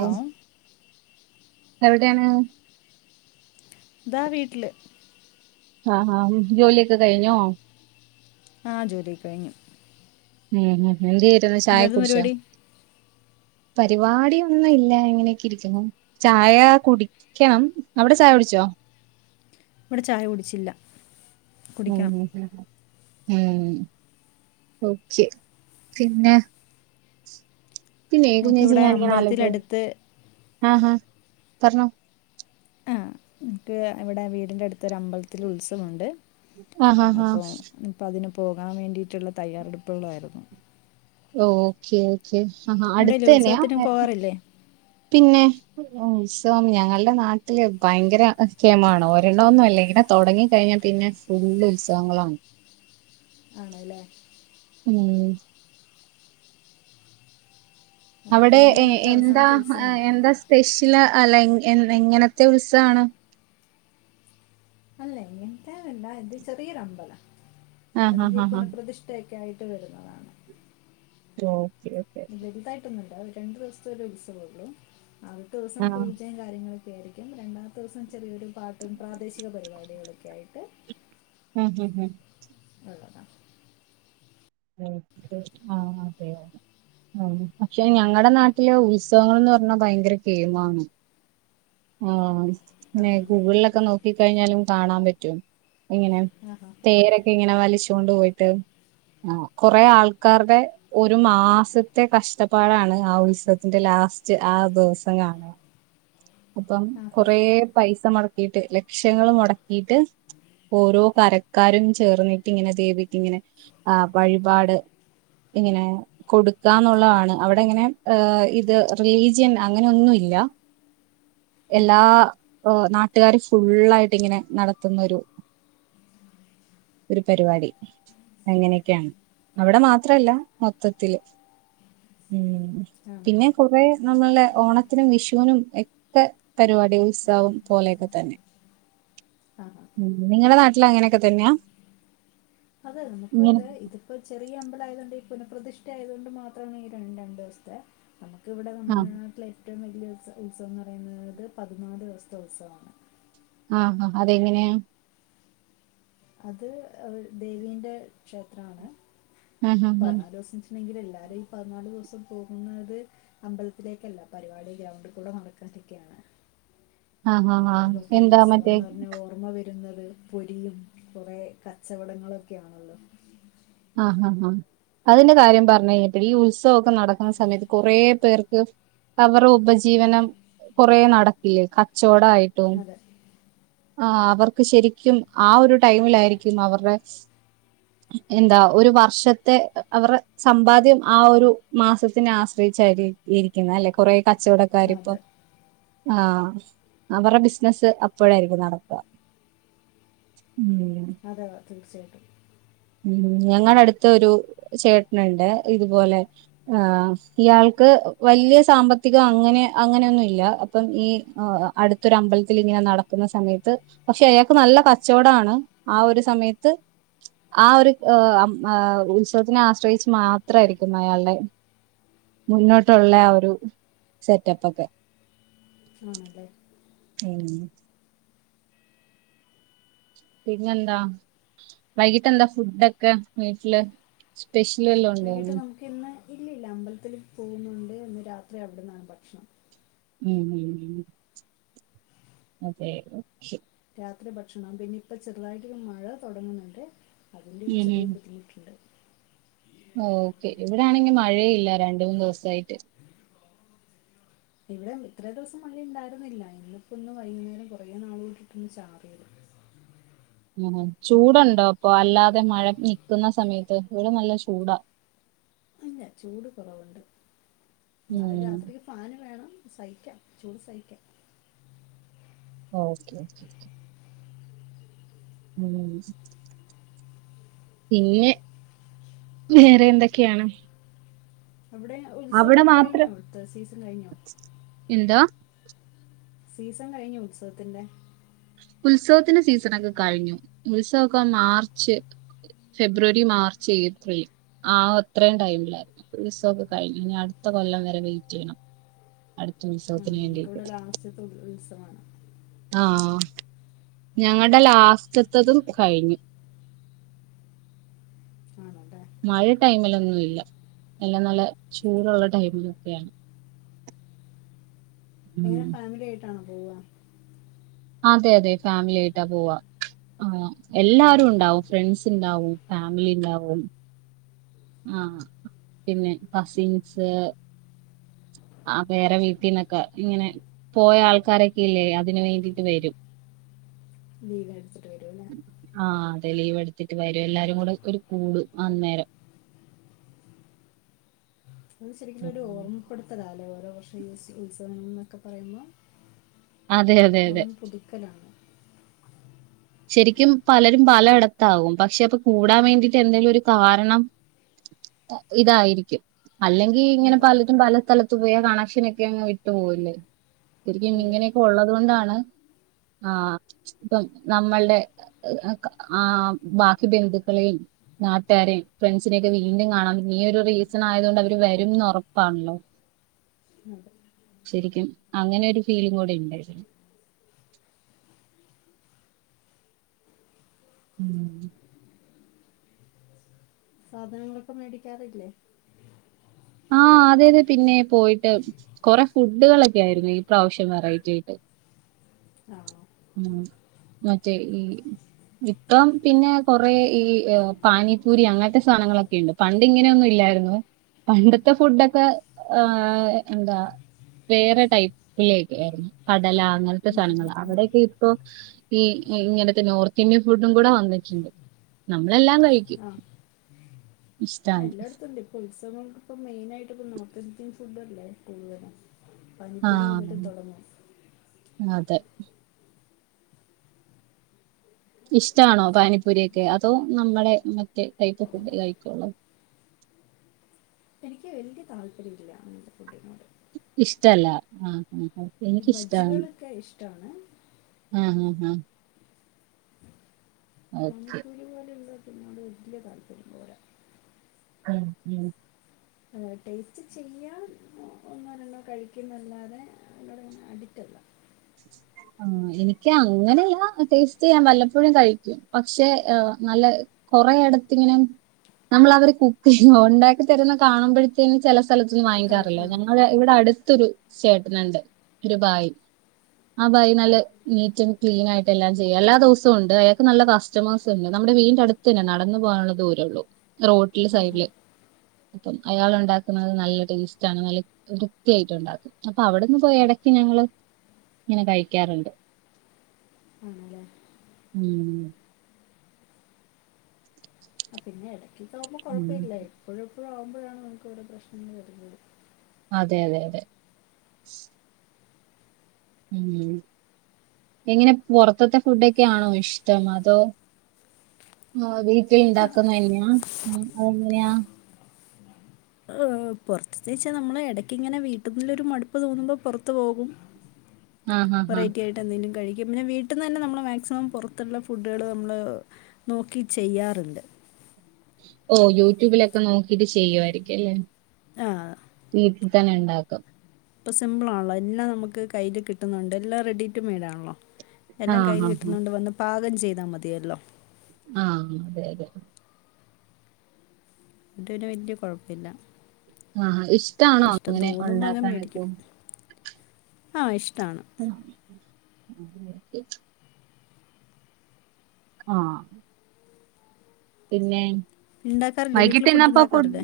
Hello എവിടെയാണ് ദാ വീട്ടിൽ ആഹ് ആഹ് ജോലിയൊക്കെ കഴിഞ്ഞോ ആഹ് ജോലിയൊക്കെ കഴിഞ്ഞു. ഉം എന്തിര്ന്ന് ചായയെക്കെ എന്തായിരുന്നു കുടിചോ പരിപാടി പരിപാടിയൊന്നും ഇല്ല ഇങ്ങനെയൊക്കെ ഇരിക്കുന്നു. ചായ കുടിക്കണം അവിടെ ചായ കുടിച്ചോ ഇവിടെ ചായ കുടിച്ചില്ല. കുടിക്കണം ഉം ഓക്കെ പിന്നെ പിന്നെ ഞങ്ങൾക്ക് കുഞ്ഞേച്ചി ഇവിടെ ഞാനിങ്ങനെ അലോയിക്കുവായിരുന്നു അമ്പലത്തിലടുത്ത് ആഹ് ഹാ പറഞ്ഞോ ആഹ് എനിക്ക് ഇവിടെ വീടിന്റെ അടുതൊരു ഒരു അമ്പലത്തിൽ ഉത്സവമുണ്ട്. ആഹ് ആഹ് അപ്പൊ ആഹ് ഇപ്പ അതിന് പോകൻ വേണ്ടിയിട്ടുള്ള തയ്യാറെടുപ്പുകളായിരുന്നു. ഓക്കെ ഓക്കെ ആഹാ അടുത്ത് അവിടെയല്ലേ തന്നെയ ഉത്സവത്തിന് പോകാറില്ലേ പിന്നെ ഉത്സവം ഞങ്ങളുടെ നാട്ടില് ഭയങ്കര കെമാണ് ഒരെണ്ണം ഒന്നുവല്ല ഇങ്ങനെ തുടങ്ങി കഴിഞ്ഞാൽ പിന്നെ ഫുള്ള് ഉത്സവങ്ങളാണ് ആണല്ലേ ഉം അതിപ്പോൾ അവിടെ ഞങ്ങളുടെ നാട്ടിലെ എന്താ അവസാനത്തെ ഉത്സവമാണ് എന്താ സ്പെഷ്യൽ അല്ല എങ്ങനത്തെ ഉത്സവമാണ് അല്ല ഇങ്ങനത്തെയല്ല എന്റെ ചെറിയൊരു അമ്പലം ആഹ് അതിന്റെ ആഹ് ഈ ആഹ് പുനപ്രതിഷ്ഠ ഒക്കൊയിട്ട് വരുന്നതാ ഓക്കെ ഓക്കേ വലുതായിട്ടൊന്നുല്ല രണ്ടു ദിവസത്തെ ഒരു ഉത്സവമള്ളൂ ആദ്യത്തെ ദിവസം ആഹ് പൂജേ കാര്യങ്ങളൊക്കെ ആയിരിക്കും രണ്ടാമത്തെ ദിവസം ചെറിയൊരു പാട്ടും പ്രാദേശിക പരിപാടികളൊക്കെ ആയിട്ട് ഹ ഹാ ഹാ നല്ലതാ ആഹ് അതെയതെ ആഹ് പക്ഷെ ഞങ്ങളടെ നാട്ടില് ഉത്സവങ്ങളെന്ന് പറഞ്ഞാ ഭയങ്കര കെമമാണ്. ആഹ് പിന്നെ ആണല്ലേ ഗൂഗിളിലൊക്കെ നോക്കിക്കഴിഞ്ഞാലും കാണാൻ പറ്റും ഇങ്ങനെ ആഹാ തെരൊക്കെ ഇങ്ങനെ വലിചോണ്ട് പോയിട്ട് ആഹ് കൊറേ ആൾക്കാരുടെ ഒരു മാസത്തെ കഷ്ടപ്പാടാണ് ആ ഉത്സവത്തിന്റെ ലാസ്റ്റ് ആ ദിവസം കാണുക അപ്പം ആഹാ കൊറേ പൈസ മുടക്കിയിട്ട് ലക്ഷങ്ങൾ മുടക്കി ക്കിട്ട് ഓരോ കരക്കാരും ചേർന്നിട്ട് ഇങ്ങനെ ദേവീക്ക്‌ ഇങ്ങനെ ആഹ് വഴിപാട് ഇങ്ങനെ കൊടുക്കാന്നുള്ളതാണ് അവിടിങ്ങനെ ഇത് റിലീജിയൻ അങ്ങനൊന്നുവില്ല എല്ലാ നാട്ടുകാരും ഫുുള്ളായിട്ട് ഇങ്ങനെ നടത്തുന്നൊരു ഒരു പരിപാടി അങ്ങനെയൊക്കെയാണ് അവിടെ മാത്രല്ല മൊത്തത്തില്ൽ ഉ പിന്നെ ആണല്ലേ കുറേ നമ്മളെ ഓണത്തിനും വിഷുവിനും എക്കെ പരിപാടി ഉത്സവം പോലെയൊക്കെ തന്നെ ആഹ് നിങ്ങടെ നാട്ടിൽ അങ്ങനെയൊക്കെ തന്നെയാ അതെ നമുക്ക് ഇങ്ങനെ അത് ഇത് ഇപ്പൊ ചെറിയ അമ്പലായതു കണ്ട് ഈ പുനപ്രതിഷ്ഠ ആയതുകൊണ്ട് മാത്രമേ ഈ ര രണ്ട് ദിവസത്തെ നമുക്കിവിടെ ആഹ് നമ്മുടെ നാട്ടിലെ ഏറ്റവും വലിയ ഉത്സ ഉത്സവം ന്ന് പറയുന്നത് പതിനാല് ദിവസത്തെ ഉത്സവമാണ് ആഹ് ഹാ അതെങ്ങനെയാ? അത് അവിട് ദേവീ്ൻ്റെ ക്ഷേത്രാണ് ആഹ് ആഹ് പതിനാല് ദിവസം വെച്ചിട്ടുണ്ടെങ്കില് എല്ലാരും ഈ പതിനാല് ദിവസം പോകുന്നത് അമ്പലത്തിലേക്കല്ല പരിപാടി ഗ്രൗണ്ടി കൂടെ നടക്കാതൊക്കെയാണ് ആഹ് ആഹ് ആഹ് ആഹ് ഇങ്ങട്ട് നോക്ക് എന്താ മറ്റേ ഉത്സവന്ന് പറഞ്ഞാൽ ഓർമ്മ വരുന്നത് പൊരീം കുറേ കച്ചവടങ്ങളൊക്കെയാണല്ലോ ആഹ് ഹാ ഹാ അതിന്റെ കാര്യം പറഞ്ഞു കഴിഞ്ഞപ്പഴ ഈ ഉത്സവക്കെ നടക്കുന്ന സമയത്ത് കുറേ പേർക്ക് അവർ ഉപജീവനം കൊറേ നടക്കില്ലേ കച്ചോടായി അതെ ആഹ് അവർക്ക് ശരിക്കും ആ ഒരു ടൈമിലായിരിക്കും അവർടെ എന്താ ഒരു വർഷത്തെ അവർ സമ്പാദ്യം ആ ഒരു മാസത്തിനെ ആശ്രയിച്ചാരി ഇരിക്കുന്നത് അല്ലെ കുറെേ കച്ചവട ക്കാരിപ്പം അതെ ആഹ് വരുടെ ബിസിനസ്സ് അപ്പോഴായിരി രിക്കും നടക്ക ഉം അതെയോ തീർച്ചയായിട്ടും ഉം ഞങ്ങടടുത്ത് ഒരു ചേട്ടനിണ്ട് ഇതുപോലെ- ആഹ് ഇയാൾക്ക് വല്ല്യ സാമ്പത്തികം അങ്ങനെ അങ്ങനെയൊന്നുല്ല അപ്പം ഈ അടുത്തൊരു അമ്പലത്തിൽ ഇങ്ങനെ നടക്കുന്ന സമയത്ത് പക്ഷെ അയാക്ക് നല്ല കച്ചോടാണ് ആ ഒരു സമയത്ത് ആ ഒരു ഏ അപ് ഏ ഉത്സവത്തിനെ ആശ്രയിച്ച് മാത്രായിരിക്കും അയാളുടെ മുന്നോട്ടുള്ള ആ ഒരു സെറ്റപ്പൊക്കെ ആണല്ലേ ഉം പിന്നെന്താ വൈകിട്ട് എന്താ ഫുഡൊക്കെ വീട്ടില് സ്പെഷ്യൽ വല്ലോം ഉണ്ടോനി പിന്ന്‌ ഇല്ല ഇല്ല അമ്പലത്തില് പോകുന്നുണ്ട് ഇന്ന് രാത്രി അവിടുന്നാണ് ഭക്ഷണം ഉം ഉം അതെ മുഖ്യം രാത്രി ഭക്ഷണം പിന്നെ ഇപ്പ ചെറുതായിട്ടൊരു മഴ തൊടങ്ങുന്നുണ്ട് അതിൻ്റെ ഒരു ഉം ചെറിയ ഉം ബുദ്ധിമുട്ടുണ്ട് ഓക്കെ ഇവിടൊണെങ്കി മഴയില്ല രണ്ട് മൂന്ന് ദിവസായിട്ട് ഇവിടേം ഇത്രേ ദിവസം മഴയുണ്ടായിരുന്നില്ല ഇന്നിപ്പോ ഒന്ന് വൈകുന്നേരം കുറെേ നാള് തൊട്ടിട്ടൊന്ന് ചാറിയത് മ്മ് ഹ് ചൂടുണ്ടോ അപ്പൊ അല്ലാതെ മഴ നിക്കുന്ന സമയത്ത് ഇവിടെ നല്ല ചൂടാ ഇല്ല ചൂട് കുറവുണ്ട് ഇന്നാലും ഉം രാത്രി ഫാാന് വേണം സഹിക്കാം ചൂട് സഹിക്കാൻ ഓക്കെ ഓക്കേ ഓക്കേ ഉം സി പിന്നെ, വേറെ എന്തൊക്കെയാണ്. അവിടെ, അവിടെ ഉത്സവങ്ങള് കഴിഞ്ഞോ? മാത്രം അവിടുത്തെ സീസൺ കഴിഞ്ഞോ? എന്താ സീസൺ കഴിഞ്ഞോ, ഉത്സവത്തിന്റെ. ഉത്സവത്തിന്റെ സീസണാക്കെ കഴിഞ്ഞു. ഉത്സവമൊക്കെ മാർച്ച് ഫെബ്രുവരി, മാർച്ച് ഏപ്രിൽ ആഹ്, അത്രയും ടൈമിലായിരുന്നു. ഉത്സവമൊക്കെ കഴിഞ്ഞു. ഇനിയടുത്ത കൊല്ലം വരെ വെയിറ്റു ചെയ്യണം. അടുത്ത ആ ഉത്സവത്തിന് വേണ്ടിയിട്ട് നമുക്കിവിടെ ലാസ്റ്റത്തെ ഉത്സവമാണ്. ആഹ്, ഞങ്ങളുടെ ലാസ്റ്റത്തതും കഴിഞ്ഞു. ആണല്ലേ? മഴ ടൈമിലൊന്നുമില്ല, എല്ലാം നല്ല ചൂടുള്ള ടൈമിലൊക്കെയാണ്. ഉം എങ്ങനെ, ഫാമിലിയായിട്ടാണോ പോവ അതെ, അതെ ഫാമിലിയായിട്ടാ പോവാ. ആഹ്, എല്ലാരുണ്ടാവും. ഫ്രണ്ട്സുണ്ടാവും. ഫാമിലി ണ്ടാവും. ആഹ്, പിന്നെ കസിൻസ്. ആഹ്, വേറെ വീട്ടിൽ നിന്നൊക്കെ ഇ ങ്ങനെ. പോയ ആൾക്കാരൊക്കെയില്ലേ, അതിനുവേണ്ടിയിട്ടു വരും. ലീവെടുത്തിട്ടു വരു ല്ലേ? ആഹ്, അതെ, ലീവെടുത്തിട്ടു വരും. എല്ലാരും കൂടെ ഒരു കൂടും അന്നേരം. അതു ശരിക്കുലൊരു ഉം. ഓർമ്മപ്പെടുത്തലാ ല്ലേ, ഓരോ വർഷവു യു യുത്സവമെന്നൊക്കെ പറയുമ്പോ? അതെ അതെ അതെ ഓർമ്മ പുതുക്കലാണ്. ശരിക്കും പലരും പലയിടത്താവും, പക്ഷെ, അപ്പൊ കൂടാൻ വേണ്ടി ട്ടെന്തെങ്കിലുമൊരു കാരണം. ഇതായിരിക്കും. അല്ലെങ്കി ഈ, ഇങ്ങനെ അതെ പലതും പല സ്ഥലത്തു പോയ, കണക്ഷനൊക്കെ അങ്ങു വിട്ടു പോകില്ലേ? അതെ ശരിക്കുമിങ്ങനെ ഇപ്പം ഉള്ളതുകൊണ്ടാണ് ആഹ്, ഇപ്പം. നമ്മളുടെ ആഹ്, ബാക്കി ബന്ധുക്കളെയും നാട്ട് കാരെയും, ഫ്രണ്ട്സി നെയൊക്കെ വീണ്ടും കാണാ, ഈയൊരു റീസണായതു കൊണ്ട് അവര് വരും എ ന്നുറപ്പാണ ല്ലോ? അതെ ശരിക്കും. അങ്ങനെ ഒരു ഫീലിംഗു കൂടി ഉണ്ടായിരിന്നു. ഉം സാധനങ്ങളൊക്കെ മേടിക്കാറില്ലേ? ആഹ്, അതെ, അതെ പിന്നെ പോയിട്ട് കൊറെ ഫുഡു കളൊക്കെ ആയിരുന്നു. ഈ പ്രാവശ്യം വെറൈറ്റിയായിട്ട്. ആഹ് ഉം. മറ്റേ ഈ ഇപ്പം, പിന്നെ, കൊറ ഈ, പാനിപ്പൂരി അങ്ങനത്തെ സാധനങ്ങളൊക്കെ ഉണ്ട്. പണ്ട് ഇങ്ങനെയൊന്നും ഇ ല്ലായിരുന്നു. പണ്ടത്തെ ഫുഡൊക്കെ ആഹ്, എന്താ വേറെ, ടൈപ്പിലൊക്കെ ആയിരുന്നു. കടല, അങ്ങനത്തെ സാധനങ്ങളാ, അവിടെ ഇപ്പോ, ഈ ഇങ്ങനത്തെ നോർത്തിന്ത്യൻ ഫുഡും കൂടെ വന്നിട്ടുണ്ട്. നമ്മളെല്ലാം കഴിക്കും. ആഹ്, ഇഷ്ടാണ് എല്ലായിടത്തു ഉണ്ടിപ്പം. ഉത്സവം ഇപ്പം മെയിനായിട്ടിപ്പ, നോർത്തിന്ത്യൻ ഫുഡ് അല്ലേ, കൂടുതലും. പനിപ്പൂരി മുതൽ ആഹ്, തുടങ്ങും അതെ ഇഷ്ട്ടാ ണോ? പാനിപ്പൂരി യൊക്കെ, അതോ, നമ്മുടെ മറ്റേ ടൈപ്പു ഫുഡു കഴിക്ക ള്ളോ? എനിക്കുവലിയ താല്പര്യമില്ലയങ്ങനത്തെ ഫുഡിനോട് ഇഷ്ടമല്ല, ആഹ്, ആഹ് ഈ എനിക്കിഷ്ടാണ് ബജ്ജികളൊക്കെ ഇഷ്ടമാണ് ആഹ് ഹാ ഹാ ഓക്കെ പാനിപ്പൂരിപോലുള്ളതിനോടു വലിയതാല്പര്യം പോരാ ആഹ് ഉം ആഹ്, ടേസ്റ്റുചെയ്യാൻ ഒന്നോ, രണ്ടോ കഴിക്കൂന്നല്ലാതെ അങ്ങോട്ടുഅഡിക്റ്റല്ല ആഹ് എനിക്ക് അങ്ങനെയല്ല ടേസ്റ്റ് ചെയ്യാൻ വല്ലപ്പോഴും കഴിക്കും പക്ഷെ നല്ല കൊറെ ഇടത്തിങ്ങനെ നമ്മൾ അവര് കുക്ക് ചെയ ഉണ്ടാക്കി തരുന്ന കാണുമ്പോഴ ചില സ്ഥലത്തൊന്നും ആ, കഴി വാങ്ങിക്കാറില്ല. ആ ഞങ്ങൾ ഇവിടെ അടുത്തൊരു ചേട്ടനുണ്ട് ഒരു ഭായി ആ ഭായി നല്ല നീറ്റും ക്ലീന ആയിട്ട് എല്ലാം ചെയ്യും എല്ലാ ദിവസവും ഉണ്ട് അയാൾക്ക് നല്ല കസ്റ്റമേഴ്സും ഉണ്ട് നമ്മുടെ വീന്റെ അടുത്ത് ന്നെ നടന്നു പോകാനുള്ള ദൂരള്ളൂ റോഡെ സൈഡില് അപ്പം അയാള ഉണ്ടാക്കുന്നത് നല്ല ടേസ്റ്റ്ണ് നല്ല വൃത്തിയായിട്ടുണ്ടാക്കും അപ്പൊ അവിടെന്ന് പോയ ഇടക്ക് ഞങ്ങള്ൾ ഇങ്ങനെ കഴിക്കാറുണ്ട് ആണല്ലേ ഉം ആ പിന്നെ ഇട്ക്കിക്ക് ആകുമ്പോൾ ഉം കുഴപ്പമില്ല എപ്പോഴെപ്പോഴും ആവുമ്പോഴാണ് നമുക്വിടെ പ്രശ്നംന്ന് വരുന്നത് അതെ അതെ അതെ എങ്ങനെ പുറത്തത്തെ ഫുഡൊക്കൊണോ ഇഷ്ടം അതോ ആ വീട്ടിൽ ഉണ്ടാക്കുന്നതന്നെയാ അതെങ്ങനെയാ പുറത്തു വച്ചാൽ നമ്മള് ഇടയ്ക്ക് ഇങ്ങനെ വീട്ട നിൽ ഒരു മടുപ്പ് തോന്നുമ്പോ പുറത്തു പോകും [inaudible] ആഹ് വെറൈറ്റി ആയിട്ട് എന്തെങ്കിലും കഴിക്കും. പിന്നെ വീട്ടിൽ നിന്ന് തന്നെ നമ്മള് മാക്സിമം പുറത്തുള്ള ഫുഡുകള് നമ്മള് നോക്കി ചെയ്യാറുണ്ട് ഓഹ് യൂട്യൂബിലൊക്കെ നോക്കിട്ട് ചെയ്യുയിരിക്കും അല്ലേ ആഹ് വീട്ടിൽ തന്നെ ഉണ്ടാക്കും ഇപ്പൊ സിമ്പിൾ ആണല്ലോ എല്ലാം നമുക്ക് കയ്യിൽ കിട്ടുന്നുണ്ട് എല്ലാം റെഡി ടു മെയഡ് ആണല്ലോ എല്ലാം ആഹ് കയ്യിൽ ആഹ് കിട്ടുന്നുണ്ട് വന്ന് പാകം ചെയ്താൽ മതിയല്ലോ ആഹ് അതെ അതെ അത്ന് വലിയ കുഴപ്പില്ല ആഹ് ഇഷ്ടാണോ അങ്ങനെ തോന്നുമ്പോൾ അങ്ങ് മേടിക്കും ഉണ്ടാക്കാനൊക്കെ ആ ഇഷ്ടമാണ് ആ ആഹ് പിന്നെ ഉണ്ടാക്കാറില്ലേ വീട്ടിൽ ഫുഡ് വൈകിട്ട്ന്നപ്പ ഉണ്ടാക്കാറില്ലേ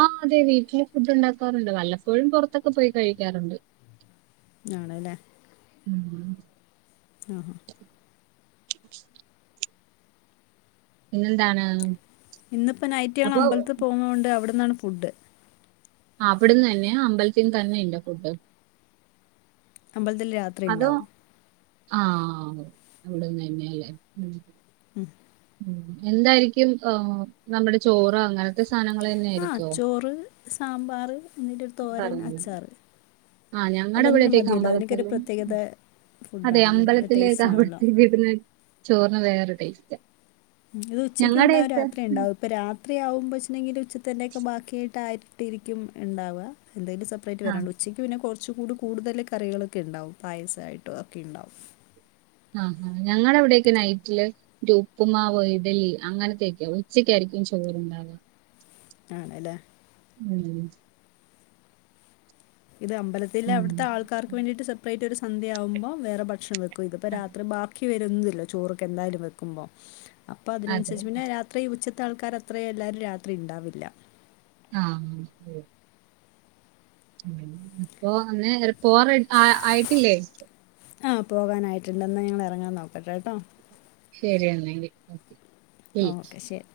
ആഹ് അതെ വീട്ടില് ഫുഡ് ഉണ്ടാക്കാറുണ്ട് വല്ലപ്പോഴും പുറത്തൊക്കെ പോയി കഴിക്കാറുണ്ട് [inaudible] ആണല്ലേ ഉം ആഹാ പിന്നെന്താണ് ഇന്നിപ്പോൾ നൈറ്റ് ഞങ്ങൾ അപ്പൊ അമ്പലത്തി പോകുന്നൊണ്ട് അവിടന്നാണ് ഫുഡ് അവിടന്ന് തന്നെ യാ അമ്പലത്തിന് തന്നെ ഇണ്ട് ഫുഡ് അമ്പൽത്തിൽ രാ അതോ ആഹ് അവിടന്ന് തന്നെയല്ലേ ഉം. ഉം. ഉം എന്തായിരിക്കും ആ നമ്മുടെ ചോറ അങ്ങനെ. ത്ത സാധനങ്ങള് തന്നെ. ആഹ് ആയിരിക്കോ? ചോറ് സാമ്പാറ് എന്നിന്റെ ഒരു തോരൻ പറഞ്ഞില്ല അച്ചാറ്. ആഹ് ഞങ്ങടെ അതെന്നെ ഇവിടത്തേക്ക് മതിയല്ലോ അതിനൊക്കരു അമ്പലത്തില് പ്രത്യേകത ഫുഡ് ആണല്ലോ ടേസ്റ്റ് ആണല്ലോ. വീട്ട്ന്ന് ചോറിന് വേറെ ടേസ്റ്റ. ഉം ഇത് ഉച്ചക്കുണ്ടാവും രാത്രിണ്ടാവും ഇപ്പൊ രാത്രി ആവുമ്പൊ വെച്ചുണ്ടെങ്കില് ഉച്ചതന്നെക്ക് ബാക്കിയായിട്ട് ആ ട്ടിരിക്കും ഉണ്ടാവുക എന്തായലും സെപ്പറേറ്റ് ആഹ് വരാണ്ട് ഉച്ചയ് ത്ത് പിന്നെ കൊറച്ച് കൂടി കൂടുതല് കറികളൊക്കെ ഉണ്ടാവും പായസായിട്ടും ഒക്കെ ഇണ്ടാവും. ആഹ് ഞങ്ങളവിടെയൊക്കെ നൈറ്റില്. റ്റു ഉപ്പുമാവ് ഇഡലി അങ്ങനത്തെയൊക്കെയ ഉച്ചക്കാരിക്കും ചോറ്ണ്ടാവ. ആണല്ലേ. ഉം. ഇത് അമ്പലത്തിലെ ഉം അവിട്ത്തെ ആൾക്കാർക്ക് വേണ്ടിയിട്ട് സപ്രേറ്റ് ഒരു സന്ധ്യയാവുമ്പൊ വേറെ ഭക്ഷൺ വെ ക്കു ഇതിപ്പോ ആഹ് രാത്രി ബാക്കി വരുന്നില്ലെ ചോറൊക്കെ എന്തായലും വെക്കുമ്പൊ അപ്പ അതെ അതിനനുസരിച്ച് പിന്നെ രാ ത്രി ഉച്ചത്തെ ആൾക്കാരാത്രയെ എല്ലരും രാത്രി ഇണ്ടാവില്ല. ആഹ് ഉം. ഉം ഇപ്പോ ഒന്ന് റിപ് പോവാ റെഡ് ആ ആയിട്ടില്ലേ. ആഹ് പോകാനായിട്ട്ണ്ട് എന്നാ ഞങ്ങളെറങ്ങാൻ നോക്കട്ടെട്ടോ. ശെരിയെന്നാ ഇനി. ഓക്കെ ശെരി.